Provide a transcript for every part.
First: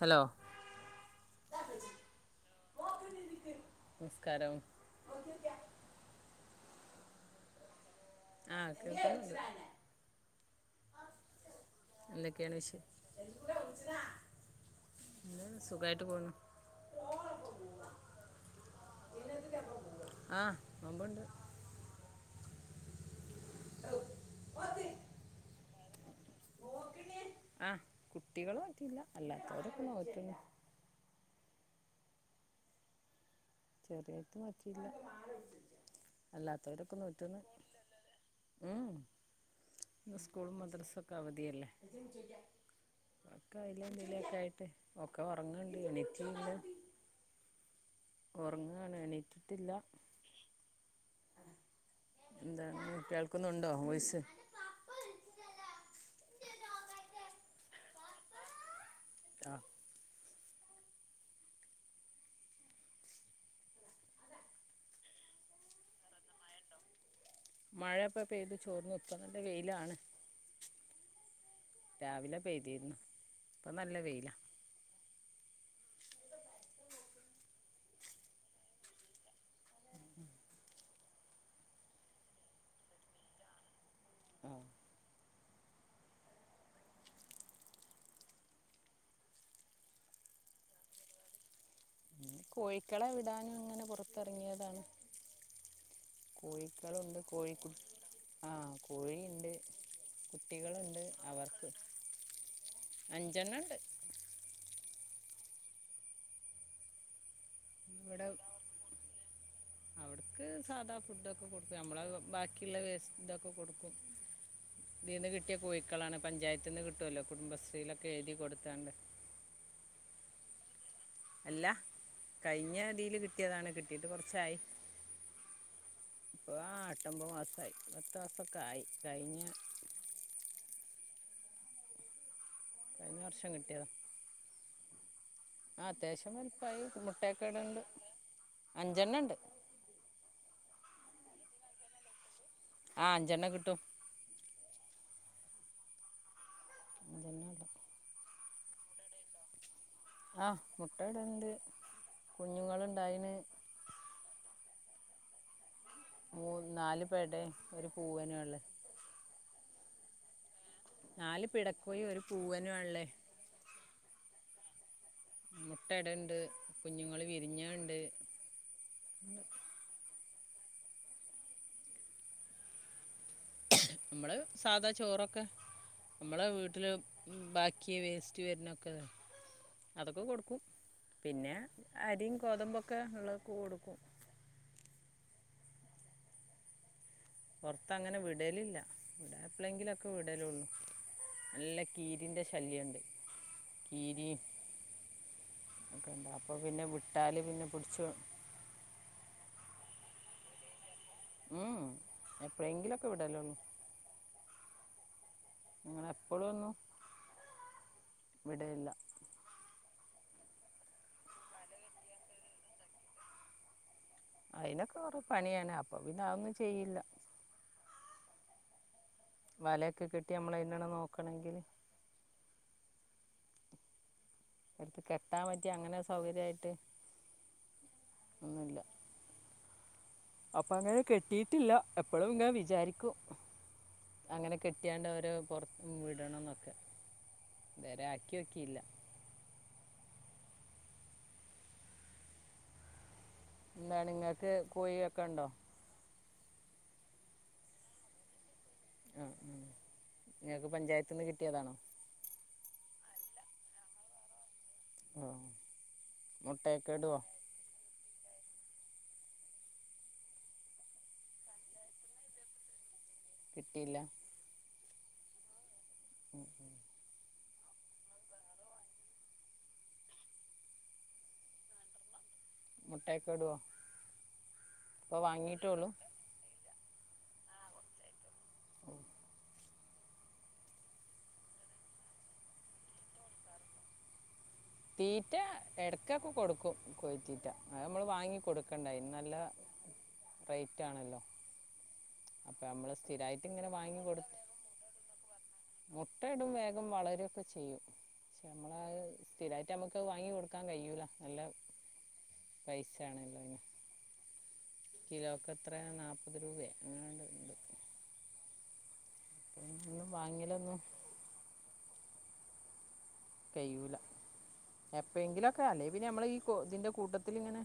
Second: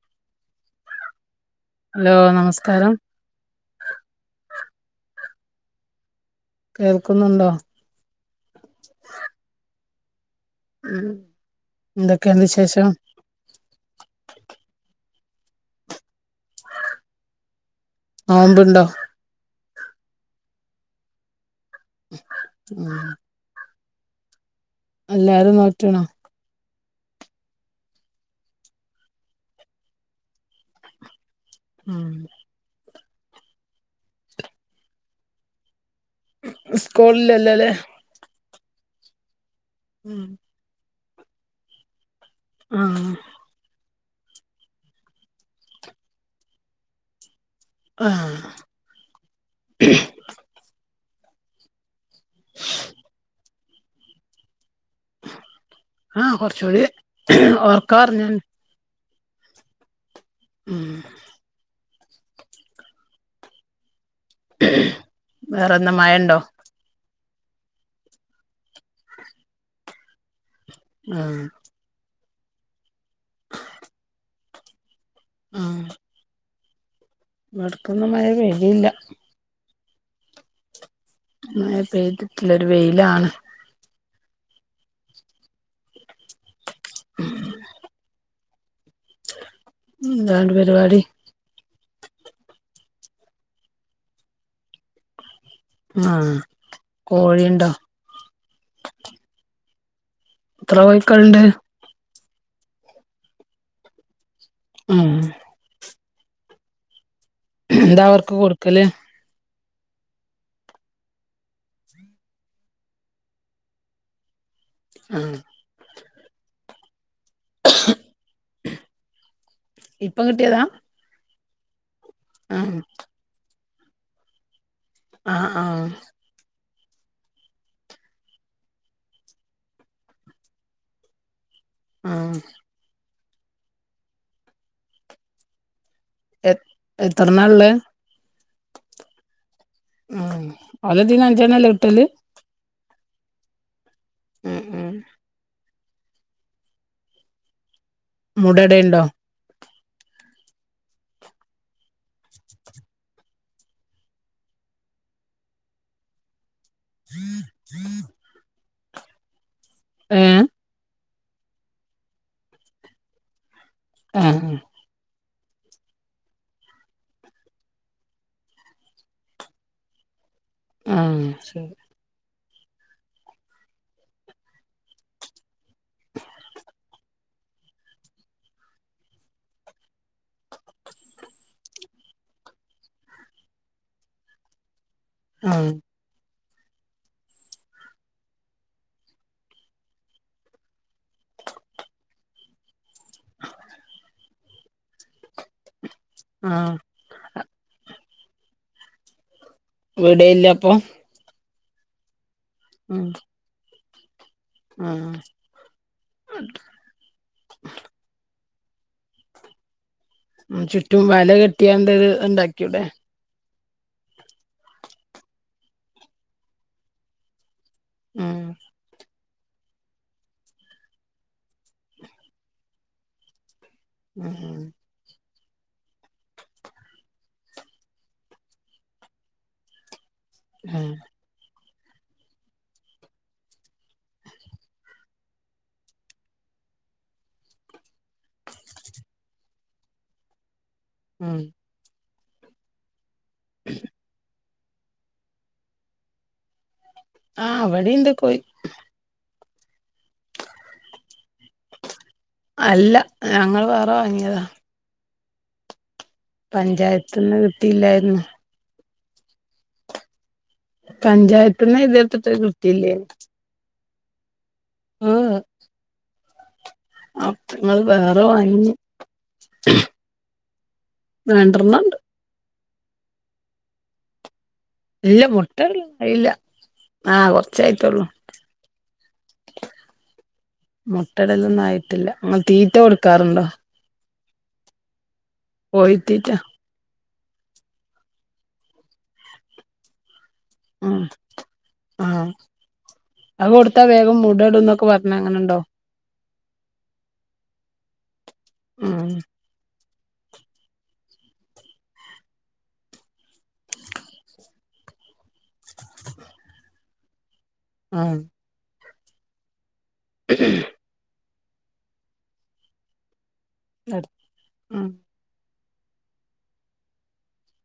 Hello hello നമസ്കാരം [unintelligible] കേൾക്കുന്നുണ്ടോ ആ കേൾക്കുന്നുണ്ട് ഉം. എന്തൊക്കെയാണ് വിശേഷം സുഖായിട്ട് പോന്നു നോമ്പുണ്ടോ ആ നോമ്പുണ്ട് ഉം എല്ലാരു നോറ്റു ണേ ആഹ കുട്ടികൾ നോക്കില്ല അല്ലാത്തോരൊക്കെ നോറ്റുണ് ഉം [unintelligible] അല്ലാത്തവരൊക്കെ നോറ്റുന്നു സ്കൂളിലല്ലേ ഉം സ്കൂൾ മദ്രസൊക്കെ അവധിയല്ലേ ആഹ എന്തല ഒക്കെ ആയിട്ട് ഒക്കെ ഉറങ്ങണ്ട് എണിറ്റ് ഇല്ല ആഹ് ഉറങ്ങാണ് എണീറ്റിട്ടില്ല എന്താ കേൾക്കുന്നുണ്ടോ വയ്സ് ആഹ കുറച്ചുകൂടി ഓർക്കാ പറഞ്ഞാ ആ ഉം വേറെന്താ മഴണ്ടോ മഴപ്പോ പെയ്തു ചോർന്ന് ഇപ്പൊ നല്ല വെയിലാണ് ആഹ രാവിലെ പെയ്തിരുന്നു ഇപ്പോൾ നല്ല വെയില ആഹ ഇവട് ക്കൊന്നും മഴ പെതില്ല അപ്പെയ്തിട്ടില്ല ഒരു വെയിലാണ് ആ ഉ എന്താണ് പരിപാടി കിള വിടാനും ഇങ്ങനെ പുറത്തിറങ്ങിയതാണ് ആഹ് കോഴിക്കളുണ്ട് കോഴിണ്ടോ കോഴിക്കു ആഹ കോഴിുണ്ട് എത്ര കുട്ടികളുണ്ട് കോഴിക്കള്ണ്ട് അവർക്ക് അഞ്ചെണ്ണണ്ട് ആഹ എന്താ ഇവിടെ അവർക്ക് കൊടുക്കല് [inaudible] ക്ക് സാധാ ഫുഡൊക്കെ കൊടുക്കും നമ്മള ബാക്കിയുള്ള വേസ്റ്റ് ഇതൊക്കെ കൊടുക്കും ആഹ് കിട്ടിയാ കോയിക്ക് ക്കളാണ് പഞ്ചായത്തിനിന്ന് കിട്ടുമല്ലോ കുടുംബശ്രീയിലൊക്കെ എഴുതി കൊടുത്താണ്ട്. അപ്പം കിട്ടിയതാ അല്ല കഴിഞ്ഞ ആഹ് തിൽ കിട്ടിയതാണ് കിട്ടിയട്ട് കുറച്ചായി ആഹ ആഹ ആട്ടമ്പത് മാസയി പത്ത മാസൊക്കെ ആയി കഴിഞ്ഞ ആഹ കഴിഞ്ഞ വർഷം കിട്ടിയത ആ അത്യാവ്യം എ വലപ്പമായി എത്രണ്ണാള്ളെ മുട്ടക്കടുണ്ട് അഞ്ചെണ്ണ ഉണ്ട് ഓല ദീന് അഞ്ചെണ്ണല്ലേ കിട്ടല് ആഹ് അഞ്ചെണ്ണ കിട്ടും ഉം ഉ അതെന്നട്ടാ മുടടേണ്ടോ ആഹ് മുട്ട ഇടണ്ട് കുഞ്ഞുങ്ങള ഇണ്ടായിന് മൂ നാലു പേടെ ഒരു പൂവേന ഉള്ളത് ഉം... നാല് പിടക്കോയി ഒരു പൂവനും ആഹ് ഇള്ളേ ആഹ് ആഹ് മുട്ട ഇടുണ്ട് കുഞ്ഞുങ്ങള് വിരിഞ്ഞണ്ട് ആഹ് ശരി നമ്മള സാധാ ചോറൊക്കെ നമ്മളെ വീട്ടില് ബാക്കി വേസ്റ്റ് വരുന്നൊക്കെ അതൊക്കെ കൊടുക്കും പിന്നെ അരിയും ഗോതമ്പൊക്കെ ഇള്ളത് കൊടുക്കും ആഹ് പുറത്തങ്ങനെ വിടലില്ല ഇവിടെ എപ്പളെങ്കിലുക്കെ വിടലുള്ളു നല്ല കീരിന്റെ ശല്യം ഇണ്ട് കീരി അപ്പൊ ആഹ് പിന്നെ വിട്ടാലും പിന്നെ പിടിച്ചു വിടീല്ല അപ്പൊ ഉം എപ്പളേങ്കിലുക്കെ വിടലുള്ളു മ് അങ്ങനെ എപ്പഴും ഒന്നും വിടലില്ല ഉം ചുറ്റും വല കെട്ടിയാണ്ടത് ഇത് ഇണ്ടാക്കിക്കൂടെ അയിനൊക്കെ കൊറേ പണിയാണ് അപ്പൊ പിന്ന അതൊന്നും ചെയ്യില്ല മ് വലയൊക്കെ കിട്ടി നമ്മളയിനെ നോക്കണെങ്കില് ഉം ഉം എടുത്ത് കെട്ടാൻ പറ്റിയ അങ്ങനെ സൗകര്യായിട്ട് ഒന്നുല്ല അപ്പൊ ആഹ് അങ്ങനെ കെട്ടിയിട്ടില്ല എപ്പഴും ഇങ്ങനെ വിചാരിക്കും അങ്ങനെ കെട്ടിയാണ്ട് ഓരോ പുറത്ത്ന്ന് വിടണന്നൊക്കെ ഇത് വരെ ആക്യോക്കീല്ല. ആഹ് എന്താണ് ഇങ്ങക്ക് കോഴിയൊക്കെയുണ്ടോ? ആഹ് വടിണ്ട് കോഴ് നിങ്ങൾക്ക് പഞ്ചായത്ത്ന്ന് കിട്ടിയതാണോ? അല്ല. ഞങ്ങൾ വേറെ വാങ്ങിയതാ. ആഹ് പഞ്ചായത്തിന്ന് കിട്ടിയില്ലായിരുന്നു. പഞ്ചായത്തിന്ന് എഴുതി കൊടുതിട്ട് കിട്ടില്ലേനു ഇല്ല [unintelligible] ഉം അപ്പൊങ്ങള് വേറെ വാങ്ങി. രണ്ട്രണ്ണണ്ട്. മുട്ടയെക്കെ ഇടോ? ഇല്ല മുട്ടടൽ അയില്ല. ആഹ് കൊർച്ചായിട്ടൊള്ളൂ. മുട്ടടലൊന്നും ആയിട്ടില്ല. ഇങ്ങൾ തീറ്റ കൊടുക്കാറുണ്ടോ? തീറ്റ കോഴിത്തീറ്റ എടക്കൊക്കെ കൊടുക്കും. കോഴിതീ റ്റ. അഹ് നമ്മള് വാങ്ങി കൊടുക്കണ്ട അയിന് നല്ല റെയ്റ്റ് ഉം ആണല്ലോ. ആഹ്. അപ്പോൾ നമ്മൾ സ്ഥിരമായിട്ട് അഹ് ഇങ്ങനെ കൊടുത്താ വാങ്ങി വേഗം കൊടുത്ത് മുടടുന്നൊക്കെ പറഞ്ഞ അങ്ങനെണ്ടോ? മുട്ടയിടും വേഗം വളരൊക്കെ ചെയ്യും. പക്ഷെ നമ്മളാ ഹ് ഉം സ്ഥിരായിട്ട് നമുക് പ്പ വാങ്ങി കൊടുക്കാൻ കഴൂല നല്ല പൈസ ആണല്ലോ അയ്ന് കിലോക്ക്‌ എത്ര നാപ്പത് രൂപേ അങ്ങനണ്ട് ആ ന്ന് വാങ്ങിയല്ലോ ഒന്ന് കഴിയൂല ഉം എപ്പെയേങ്കിലൊ ക്ക അല്ലെങ്കി പിന്നെ നമ്മളെ ഈ ഇതിൻ്റെ കൂട്ടത്തിലിങ്ങനെ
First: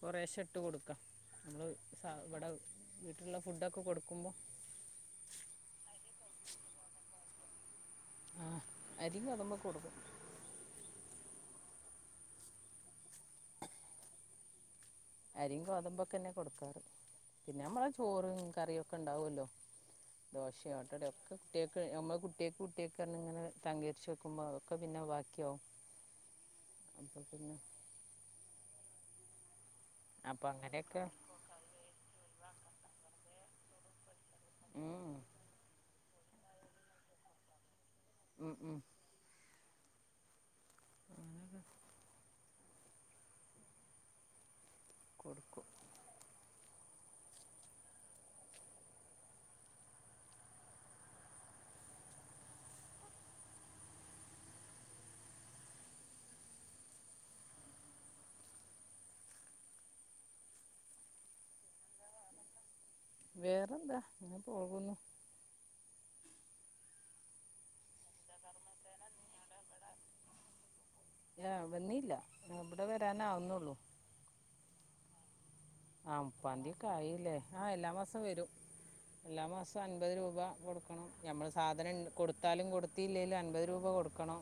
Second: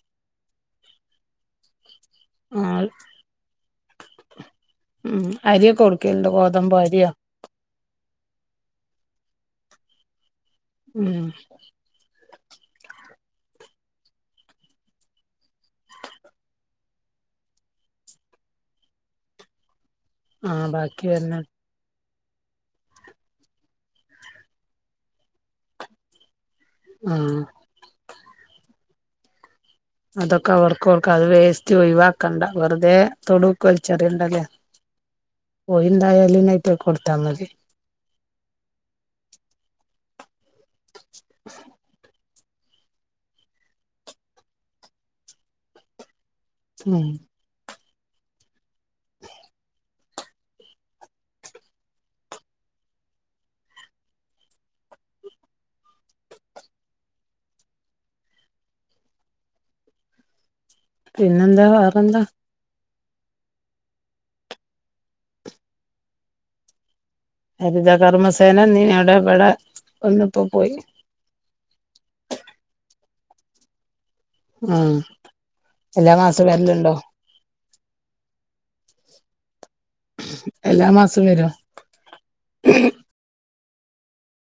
കുറേശെ ഇട്ട് കൊടുക്കാ നമ്മള് സ ഇവിടെ ആഹ് വീട്ട്ല്ള്ള ഫുഡൊക്കെ കൊടുക്കുമ്പോ ഉം അരിയൊക്കെ കൊടുക്കൽ ഇണ്ടോ ഗോതമ്പോ അരിയോ ആ അരിം ഗോതമ്പും ഒക്കെ കൊടുക്കും ഉം അരിയും ഗോതമ്പൊക്കെന്നെ കൊടുക്കാറ് പിന്നെ നമ്മളെ ചോറും കറിയും ഒക്കെ ഇണ്ടാവോല്ലോ ആഹ് ദോശയും ഓട്ടടിം ബാക്കി ഒക്കെ വരുന്ന കുട്ട്യാക്ക് നമ്മളെ കു കുട്ട്യാക്ക് കുട്ട്യാക്ക് ർന്ങ്ങനെ തങ്കര്ച്ച് വെക്കുമ്പോ അഹ്ക്കെ പിന്നെ ബാക്കി ആവും അപ്പ ആഹ് പിന്നെ അപ്പം അതൊക്കെ അങ്ങനെയൊക്കെ അവർക്കൊട്ക അത് വേസ്റ്റ് ഒഴിവാക്കണ്ട വെറുതെ തൊടൂ കൾച്ചർണ്ടലെ ഉം, ഓയിന്ദായല് [unintelligible] കൊടുത്താ മതി ഉം ഉം [inaudible] കൊടുക്കും ഉം പിന്നെന്താ വേറെന്താ വേറെന്താ ഇങ്ങനെ പോകുന്നു [unintelligible] കർമ്മസേന വന്നീനോ അവ്ടെ ഇബടെ വന്ന്പ്പോ പോയി ത്താനാവുന്നോള്ളൂ ആഹ് എല്ലാ ആ മാസവും വരലുണ്ടോ മുപ്പാന്തിക്കായില്ലേ എല്ലാമാസം വരും എല്ലാ മാസം അൻപത് രൂപ എല്ലാ കൊടുക്കണം മാസവും വരോ ഞമ്മള് സാധനം കൊടുത്താലും കൊടുത്തില്ലെങ്കിലും അൻപത് [unintelligible] രൂപ കൊട്ക്കണം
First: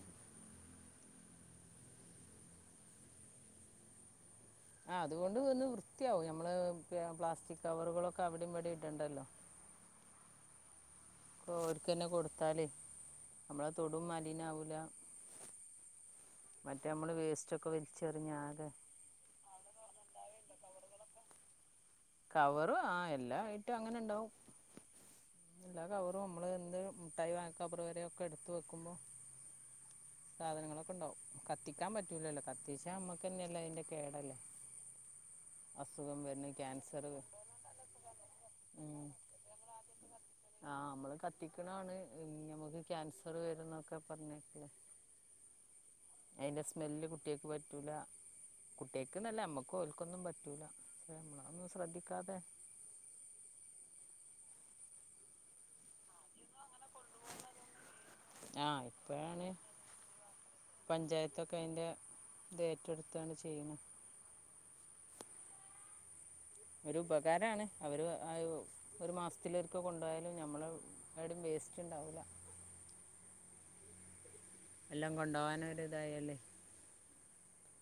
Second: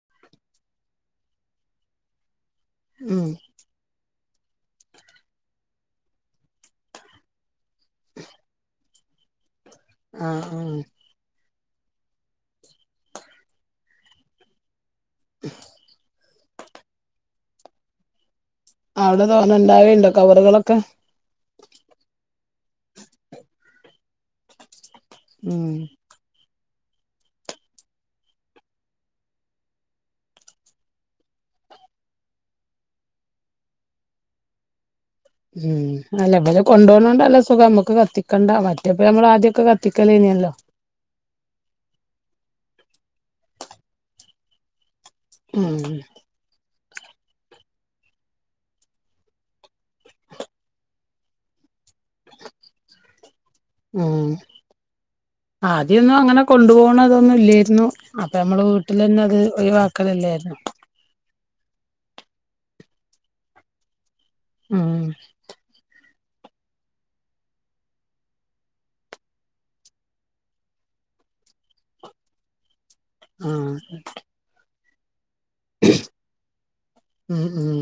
ഉം ആ അതുകൊണ്ട് ഒന്ന് വൃത്തിയാവും നമ്മള് പ്ലാസ്റ്റിക് കവറുകളൊക്കെ അവിടിം ഇവടിം ഇട്ടണ്ടല്ലോ ആ ഓൽക്കന്നെ കൊടുത്താല് നമ്മളെ തൊടും മലിന ആവൂല മറ്റേ നമ്മള് വേസ്റ്റ് ഒക്കെ വേലിച്ചെറിഞ്ഞാകെ അവിടെ തോനെ ഇണ്ടാവൽണ്ടോ കവറുകളൊക്കെ കവറ് ആ എല്ലാആയിട്ട് അങ്ങനെ ഇണ്ടാവും ഉം എല്ലാ കവറും നമ്മള്ന്നേ ന്ത് മുട്ടായി കവറ് വരെ ഒക്കെ എടുത്ത് വെക്കുമ്പോ സാധനങ്ങളൊക്കെണ്ടോ കത്തിക്കാൻ പറ്റൂലല്ലോ കത്തിച്ചാ ഞമ്മക്കന്നല്ലേ അയ്ന്റെ കേടല്ലേ അസുഖം ഉം അല്ല വരണ ഇബല് കൊണ്ട് ക്യാൻസർ കൊണ്ടോന്നോണ്ട് നല്ല സുഖാ നമ്മക്ക് കത്തിക്കണ്ട മറ്റേപ്പം ഉം നമ്മള് ആദ്യൊക്കെ കത്തിക്കലേന്യലൊ [inaudible] ആ നമ്മള് കത്തിക്കണാണ് നമുക്ക് ക്യാൻസർ വരുംന്നൊക്കെ പറഞ്ഞ് [unintelligible] ആ സ്മെല്ല് കുട്ട്യാക്ക് പറ്റൂല കുട്ട്യാക്ക് നല്ല ഞമ്മക്കും ഓൽക്കൊന്നും പറ്റൂല [unintelligible] ഒന്നും ശ്രദ്ധിക്കാതെ ഉം ആദ്യൊന്നും അങ്ങനെ കൊണ്ടു പോന് ന്ന് അതൊന്നും ഇല്ലേയിരുന്നു അപ്പ നമ്മള് ആ വീട്ടിലെന്നെ അത് ഇപ്പോഴാണ് ഒഴിവക്കലല്ലായിരുന്നോ ഇതൊക്കെ അയ്ന്റെ ഇത് ഏറ്റെടുത്താണ്ട് ചെയ്യ്ണ ഉം ഒരു ഉപകാരാണ് അവര് ആ ഒരു മാസത്തിലൊരിക്കെ കൊണ്ടായാലും ഞമ്മള് [unintelligible] സ്റ്റ് ണ്ടാവൂല ആഹ് എല്ലം കൊണ്ടാവാനൊര് ഇതായാലെ ഉം ഉം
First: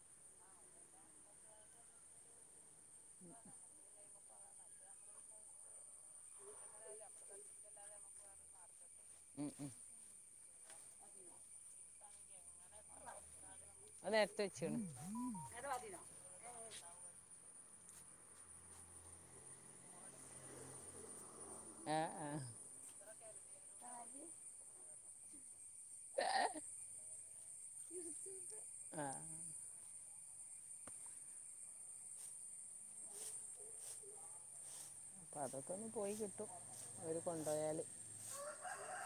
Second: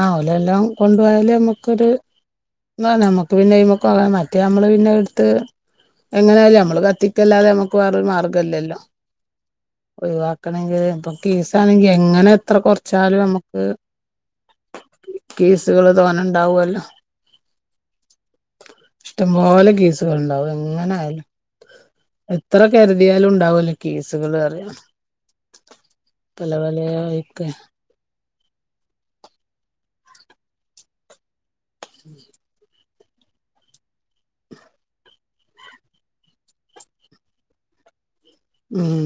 ആഹ് ഓലെല്ലം കൊണ്ടുപോയല് നമ്മക്കൊര് ന്നാ നമുക്ക് പിന്നെ അയ്മക്കോകാൻ മര് മറ്റേ നമ്മള് പിന്നെ എടുത്ത് എങ്ങനെയല്ല നമ്മള് കത്തിക്കല്ലാതെ നമ്മുക്ക് വേറൊരു മാർഗമല്ലല്ലോ ഉം ഉം ക്കണങ്കി പ്പ കീസ ആണെങ്കി എങ്ങനെ എത്ര കൊറച്ചാലും നമ്മുക്ക് അത് നേരത്തെ വെച്ചാണ് എ കീസുകൾ തോന ണ്ടാവുല്ലോ ഇഷ്ടംപോലെ കീസുകൾണ്ടാവും എങ്ങനെ ആയാലും ആ ആ എത്ര കരുതിയാലും ഉണ്ടാവല്ലോ കീസുകൾ അറിയ പല വല വൈക്കെ ആഹ് ഉം അതൊക്കെ ഒന്ന് പോയി കിട്ടും അവര് കൊണ്ടുപോയാല് ഉം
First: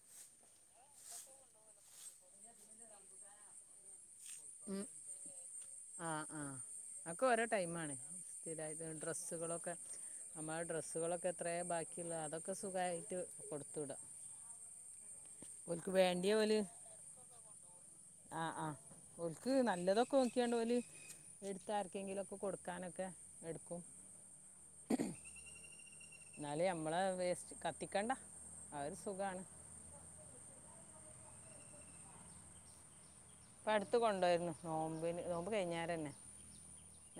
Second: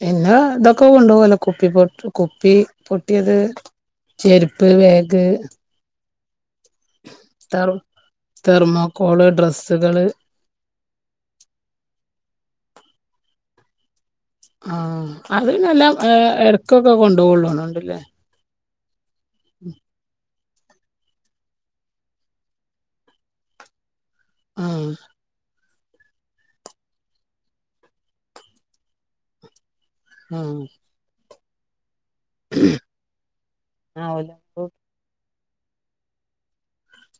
പിന്നെ ഇതൊക്കെ കൊണ്ടോവല്ലോ കുപ്പി പൊട്ട കുപ്പി പൊട്ടിയത് ചെരുപ്പ് വേഗ് ആഹ് ആഹ് അഒക്കെ ഓരോ ടൈമാണ് [unintelligible] തെർമോക്കോള് ഡ്രസ്സുകളൊക്കെ ഡ്രെസ്സുകള് നമ്മ ഡ്രസ്സുകളൊക്കെ എത്രേ ബാക്കിള്ള അതൊക്കെ സുഖായിട്ട് കൊടുത്തുവിട ആഹ് അത് ന്നെല്ലാം ഓല് ഇടക്കൊക്കെ കൊണ്ടപോവോള്ളോന്ന്ണ്ട്ല്ലേ ഒക്ക് നല്ലതൊകൊൽക് ത്യണ്ടോല് എടുത് ആർക്കെങ്കിലൊക്കെ കൊടുക്കാനൊക്കെ എടുക്കും ആ എന്നാല മ്മളെ വേസ്റ്റ് കത്തിക്കണ്ട അഒര് സുഖാണ് ആഹ് ഉ ഇപ്പ അടുത്ത കൊണ്ടോയിരുന്നു നോമ്പിന് നോമ്പ് കഴിഞ്ഞേരന്നെ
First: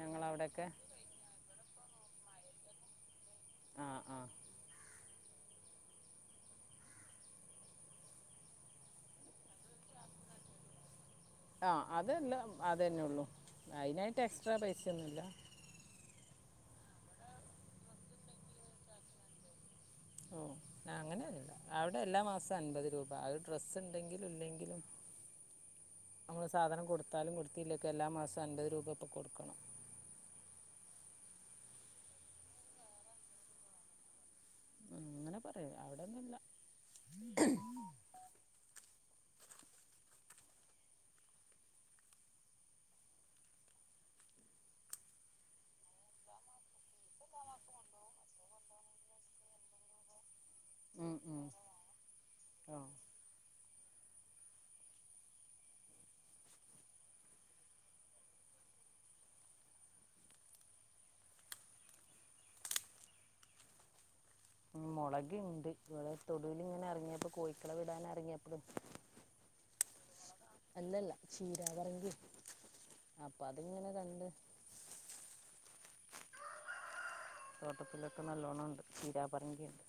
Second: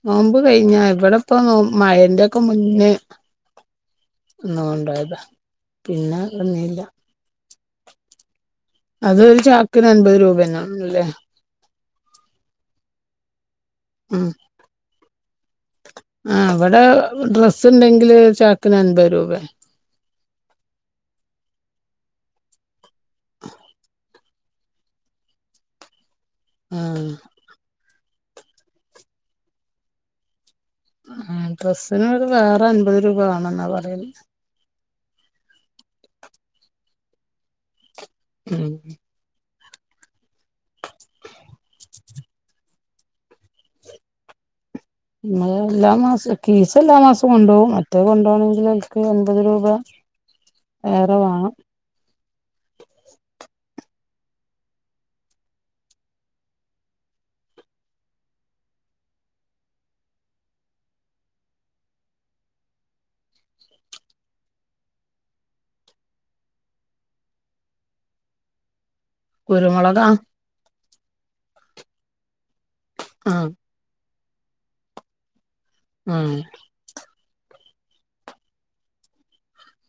നോമ്പ് കഴിഞ്ഞ ഇവിടെപ്പ നോ മഴന്റെയൊക്കെ മുന്നേ ആഹ് ആഹ് ന്ന്ഒണ്ടോയതാ പിന്നെ വന്നില്ല അതൊരു ചാക്കിന് അൻപത് രൂപന്നല്ലേ ആ അതെല്ലാം അതെന്നെ ഉള്ളൂ അയിനായിട്ട് ഉം എക്സ്ട്രാ പൈസൊന്നുല്ല ആ അവിടെ ഡ്രസ്സ് ണ്ടെങ്കില് ചാക്കിന് അൻപത് രൂപയ ഓ ഞാ അങ്ങനെല്ല അവിടെ എല്ലാ മാസവും അൻപത് രൂപ ആ ഒരു ഡ്രസ്സ് ണ്ടെങ്കിൽ ല്ലെങ്കിലും നമ്മള് സധനം ആ കൊടുത്താലും കൊടുത്തില്ലെക് എല്ലാമാസ് അൻപത് രൂപ ഇപ്പം കൊടുക്കണം ആ ഡ്രസ്സിന് ഒരു വേറെ അൻപത് രൂപ വണെന്നാ പറയല് ഉ അങ്ങനെ പറയാ അവിടെൊന്നുംല്ല ഉം മ്മളെ എല്ലാ മാസം കീസ് എല്ലാ മാസം കൊണ്ടോവും മറ്റേ കൊണ്ടോണെങ്കിൽ ഓൽക്ക് ൻപത് രൂപ ഉം, വേറെ ഉം. വേണം ഓ ഉ മുളകുണ്ട് ഇവിടെ തൊടുലിങ്ങനെ ഇറങ്ങിയപ്പോ കോയ്ക്കള വിടാൻ ഇറങ്ങിയപ്പ കുരുമുളകാ ചീര പറങ്കി ആ അപ്പൊ അതിങ്ങനെ കണ്ട് ആഹ് തോട്ടത്തിലൊക്കെ നല്ലോണം ഉണ്ട് ച്ചീരാ പറങ്കിണ്ട്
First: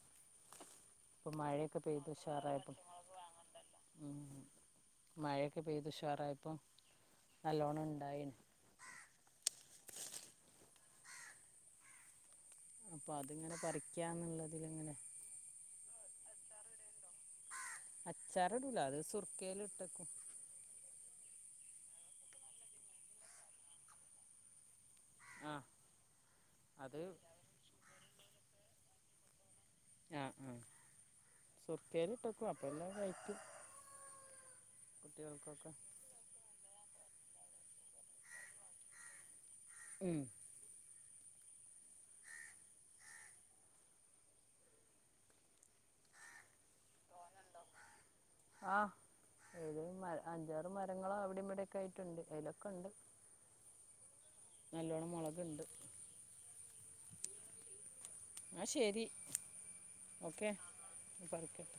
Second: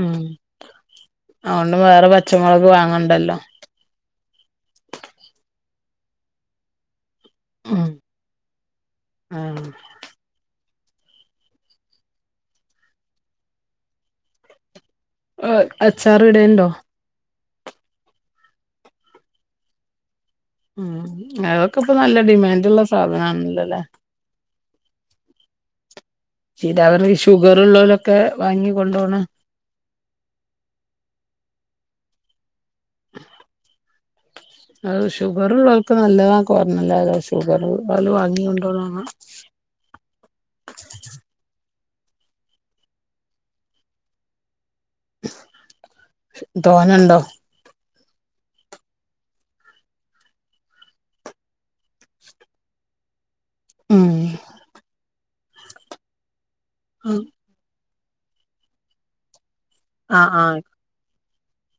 ഉം ഇപ്പം അഓണ്ട് മഴയൊക്കെ വേറെ പച്ചമുളക് വാങ്ങണ്ടല്ലോ ഉ മഴയൊക്കെ പെയ്തുുഷാറായപ്പം നല്ലോണം ഉം ണ്ടായിന് ആ അപ്പൊ അതിങ്ങനെ പറിക്കാന്നുള്ളതിലങ്ങനെ അച്ചാർ ഇടെണ്ടോ അച്ചാറടൂല അത് സുർക്കയില ഇട്ടക്കും ഉം അതൊക്കെ ഇപ്പൊ നല്ല ഡിമാൻഡ് ള്ള സാധന ആണല്ലോല്ലെ ആ ചീര അത് പർങ്കി ഷുഗർള്ളോലൊക്കെ വാങ്ങി കൊണ്ടോണെ ആഹ് ആ സുർക്കേൽ ഇട്ടക്കും അപ്പ ന്നെ കഴിക്കും അത് കുട്ടികൾക്കൊക്കെ ഷുഗർള്ളോൽക്ക് നല്ലതാക്കെ പർഞ്ഞല്ലോ ഷുഗർ അല് വാങ്ങി കൊണ്ടോന്ന ഉം [inaudible] തോന്നുണ്ടോ ആഹ് ഏത് മ അഞ്ചാറ് മരങ്ങളോ അവിടെ ഇവിടെൊക്കെ ആയിട്ടുണ്ട് അതിലൊക്കെ ഉണ്ട് ഉം പിണ്ട് ആഹ [unintelligible] ആ ശരി ആഹ് ആഹ ആയിക്ക ബർക്കട്ട